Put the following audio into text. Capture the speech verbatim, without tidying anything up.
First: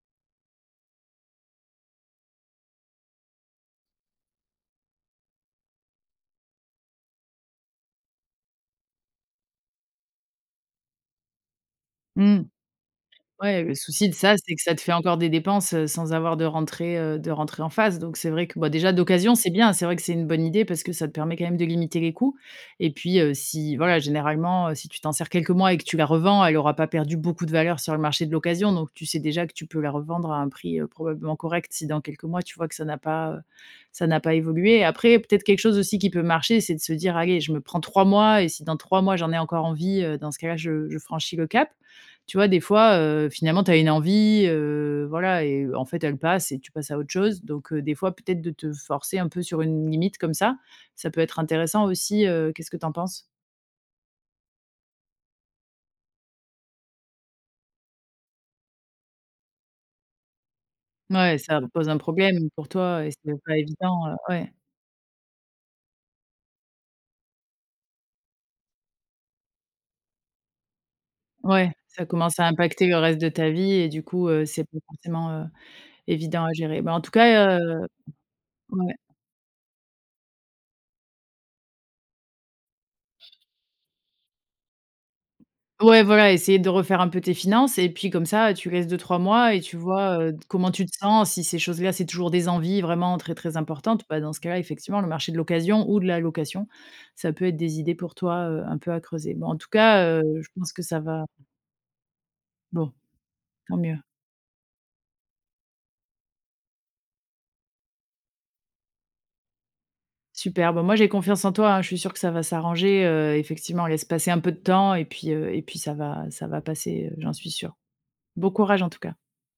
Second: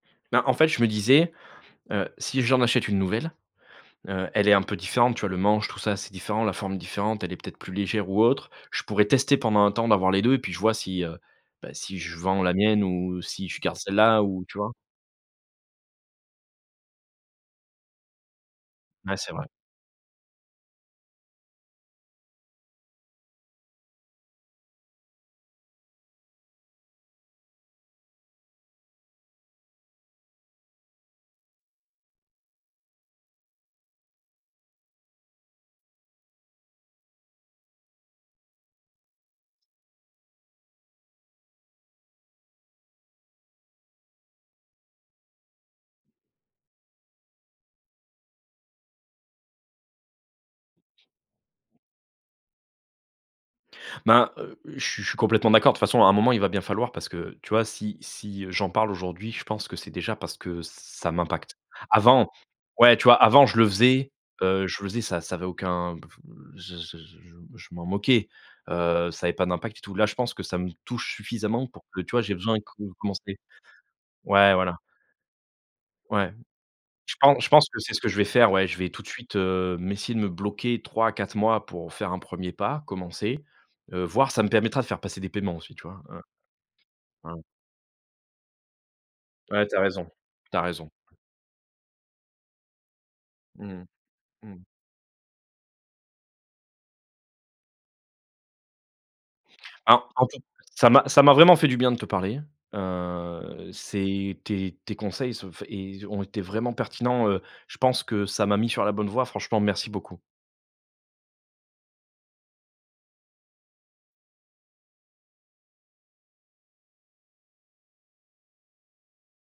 Bah en fait, je me disais, heu, si j'en achète une nouvelle, heu, elle est un peu différente, tu vois? Le manche, tout ça, c'est différent, la forme est différente, elle est peut-être plus légère ou autre. Je pourrais tester pendant un temps, d'avoir les deux et puis je vois si, heu, bah si je Mmh. vends la mienne ou si je Ouais le garde souci de celle-là, ça, ou c'est tu que vois? ça te fait encore des dépenses, heu, sans avoir de rentrée, heu, de rentrée en phase. Donc c'est vrai que bah, déjà Ouais c'est d'occasion vrai. c'est bien. C'est vrai que c'est une bonne idée parce que ça te permet quand même de limiter les coûts et puis, heu, si voilà généralement, heu, si tu t'en sers quelques mois et que tu la revends, elle aura pas perdu beaucoup de valeur sur le marché de l'occasion. Donc tu sais déjà que tu peux la revendre à un prix, heu, probablement correct, si dans quelques mois tu vois que ça n'a pas, heu, ça n'a pas évolué. Après, peut-être quelque chose aussi qui peut marcher, c'est de se dire: «Allez, je me prends trois mois et si dans trois mois, j'en ai encore envie, heu, dans ce cas-là, je je franchis le cap» tu vois? Des fois, heu, finalement tu as une envie, heu, voilà et en fait elle passe et tu passes à autre chose. Donc heu, des fois peut-être de te forcer un peu sur une limite comme ça, ça peut être intéressant aussi, heu, qu'est-ce que tu en penses? Ben heu, je suis je suis complètement d'accord. De toute façon à un moment il va bien falloir, parce que tu vois, si si, heu, j'en parle aujourd'hui, je pense que c'est déjà parce que ça Mouais, m'impacte. ça pose un Avant problème pour ouais tu toi et vois! c'est Avant pas je le évident, faisais, heu, ouais. heu, je faisais ça ça avait aucun, b f je je jou m je m'en moquais, heu, ça avait pas d'impact et tout. Là je pense que ça me touche suffisamment Ouais, pour que ça tu vois, j'ai commence à besoin impacter co le reste de commencer. ta vie et du coup, heu, Ouais, c'est pas voilà. forcément, heu, Ouais. évident à gérer. Bah en tout Je pen je cas, pense que heu c'est ce que je vais faire, ouais, je vais ouais. tout de suite, heu, m'essayer de me bloquer trois à quatre mois pour faire un premier pas, commencer, heu, voire çaa me permettra de faire passer des paiements aussi tu vois? Ouais, Heu, voilà, essayer de refaire un peu tes hein. finances et puis comme ça tu laisses deux-trois mois et Ouais tu tu as raison. vois, heu, d Tu as comment tu raison. te sens. Si ces choses-là, c'est toujours des envies vraiment très, très Mmh importantes, bah dans ce mh, cas là, mmh. effectivement le marché de l'occasion ou de la location ça peut être des idées pour toi, heu, un peu à creuser. Bon en tout Hein cas, heu, en fait, je pense que ça ça m'a ça va m'a vraiment fait du bien de te parler, Bon, heu, tant mieux. c'est tes tes conseils se enfin é ils ont été vraiment pertinents, heu, je pense que ça m'a mis sur la bonne voie, franchement merci beaucoup. Super bah, moi j'ai confiance en toi hein, je suis sûre que ça va s'arranger, heu, effectivement, laisse passer un peu de temps et puis, heu et puis ça va ça va passer, heu, j'en suis sûre. Bon courage en tout cas.